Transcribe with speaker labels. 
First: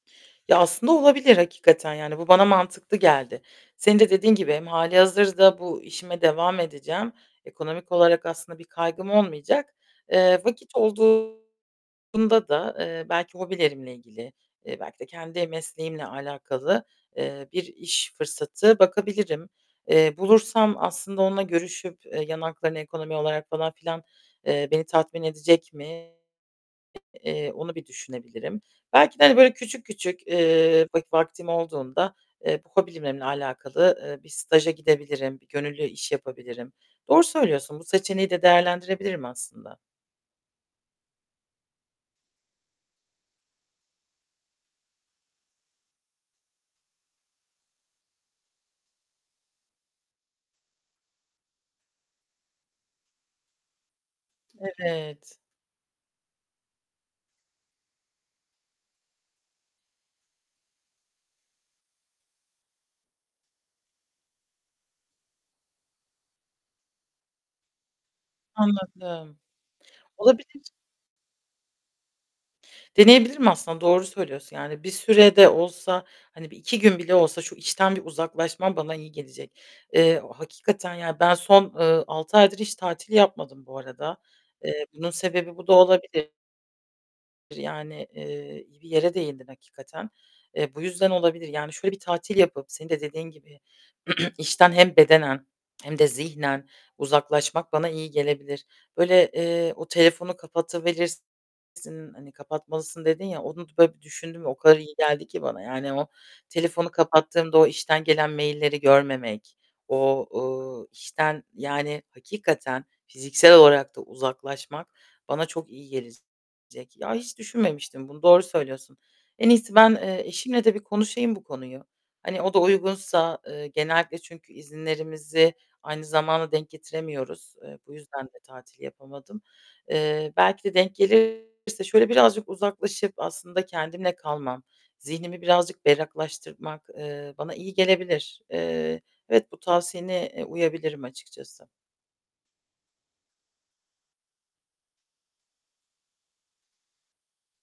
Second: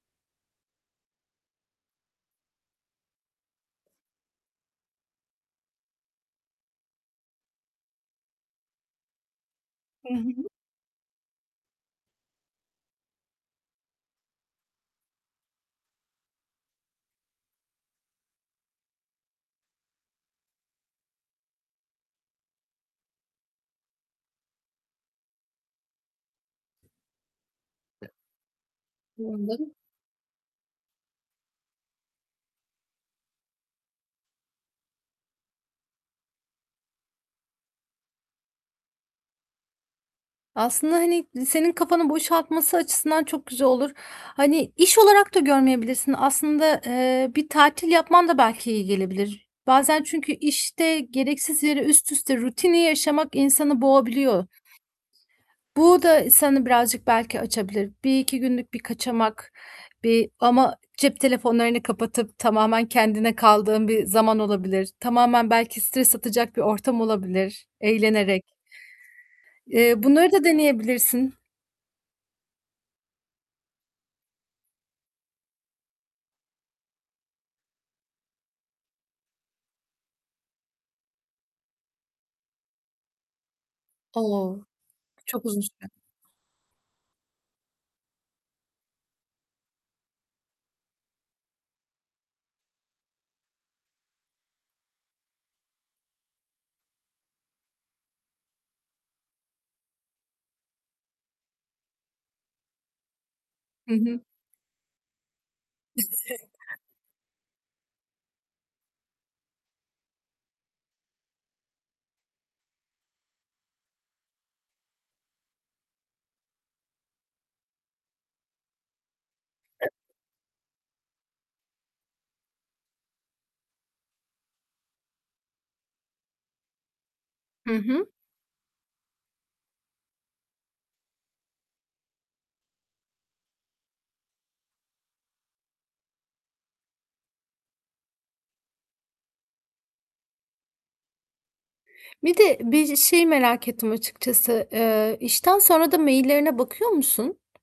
Speaker 1: Ya, aslında olabilir hakikaten, yani, bu bana mantıklı geldi. Senin de dediğin gibi hem hâlihazırda bu işime devam edeceğim, ekonomik olarak aslında bir kaygım olmayacak.
Speaker 2: Hı
Speaker 1: Eee,
Speaker 2: hı.
Speaker 1: vakit olduğunda da, eee, belki hobilerimle ilgili, eee, belki de kendi mesleğimle alakalı, eee, bir iş fırsatı bakabilirim. Eee, bulursam aslında onunla görüşüp, eee, yan haklarını, ekonomi olarak falan filan, eee, beni tatmin edecek mi? Eee, onu bir düşünebilirim. Belki de,
Speaker 2: Hı
Speaker 1: hani, böyle,
Speaker 2: hı.
Speaker 1: küçük küçük, ııı, vak vaktim olduğunda, eee, bu hobilerimle alakalı, ııı, bir staja gidebilirim, bir gönüllü iş yapabilirim. Doğru söylüyorsun. Bu seçeneği de değerlendirebilirim aslında.
Speaker 2: Aslında, hani, senin kafanı boşaltması açısından çok güzel olur. Hani, iş olarak da görmeyebilirsin. Aslında, eee, bir tatil yapman da belki iyi gelebilir. Bazen çünkü işte gereksiz yere üst üste rutini yaşamak insanı boğabiliyor.
Speaker 1: Evet!
Speaker 2: Bu da ı seni birazcık belki açabilir. 1-2 günlük bir kaçamak, bir ama cep telefonlarını kapatıp tamamen kendine kaldığın bir zaman olabilir. Tamamen belki stres atacak bir ortam olabilir eğlenerek.
Speaker 1: Anladım!
Speaker 2: Eee, bunları da
Speaker 1: Olabilir!
Speaker 2: deneyebilirsin.
Speaker 1: Deneyebilirim aslında doğru söylüyorsun. Yani bir süre de olsa, hani, bir 2 gün bile olsa şu işten bir uzaklaşmam bana iyi gelecek. Eee, o hakikaten ya, ben son, ııı, 6 aydır hiç tatil yapmadım bu arada.
Speaker 2: O!
Speaker 1: Eee, bunun
Speaker 2: Çok
Speaker 1: sebebi
Speaker 2: uzun
Speaker 1: bu da
Speaker 2: süre.
Speaker 1: olabilir. Yani, eee, iyi bir yere değindin hakikaten. Eee, bu yüzden olabilir. Yani, şöyle bir tatil yapıp -senin de dediğin gibi işten hem bedenen hem de zihnen uzaklaşmak bana iyi gelebilir. Böyle, eee, o telefonu kapatıverirsin, hani, "Kapatmalısın." dedin ya. Onu d
Speaker 2: Hı
Speaker 1: böyle, bir
Speaker 2: hı.
Speaker 1: düşündüm ve o kadar iyi geldi ki bana. Yani o
Speaker 2: [unintelligible]
Speaker 1: telefonu kapattığımda o işten gelen mail'leri görmemek, o, ııı, işten, yani, hakikaten fiziksel olarak da uzaklaşmak bana çok iyi gelecek. Ya, hiç düşünmemiştim bunu, doğru söylüyorsun. En iyisi ben, eee, eşimle de bir konuşayım bu konuyu. Hani, o da uygunsa, ııı, genellikle çünkü izinlerimizi aynı zamana denk getiremiyoruz.
Speaker 2: Hı
Speaker 1: Iıı, bu
Speaker 2: hı.
Speaker 1: yüzden de tatil yapamadım. Eee, belki de denk gelirse şöyle birazcık uzaklaşıp aslında kendimle kalmam, zihnimi birazcık berraklaştırmak, ııı, bana iyi gelebilir. Eee, evet, bu tavsiyene, eee, uyabilirim açıkçası.
Speaker 2: Bir de bir şeyi merak ettim açıkçası, ııı, işten sonra da mail'lerine bakıyor musun?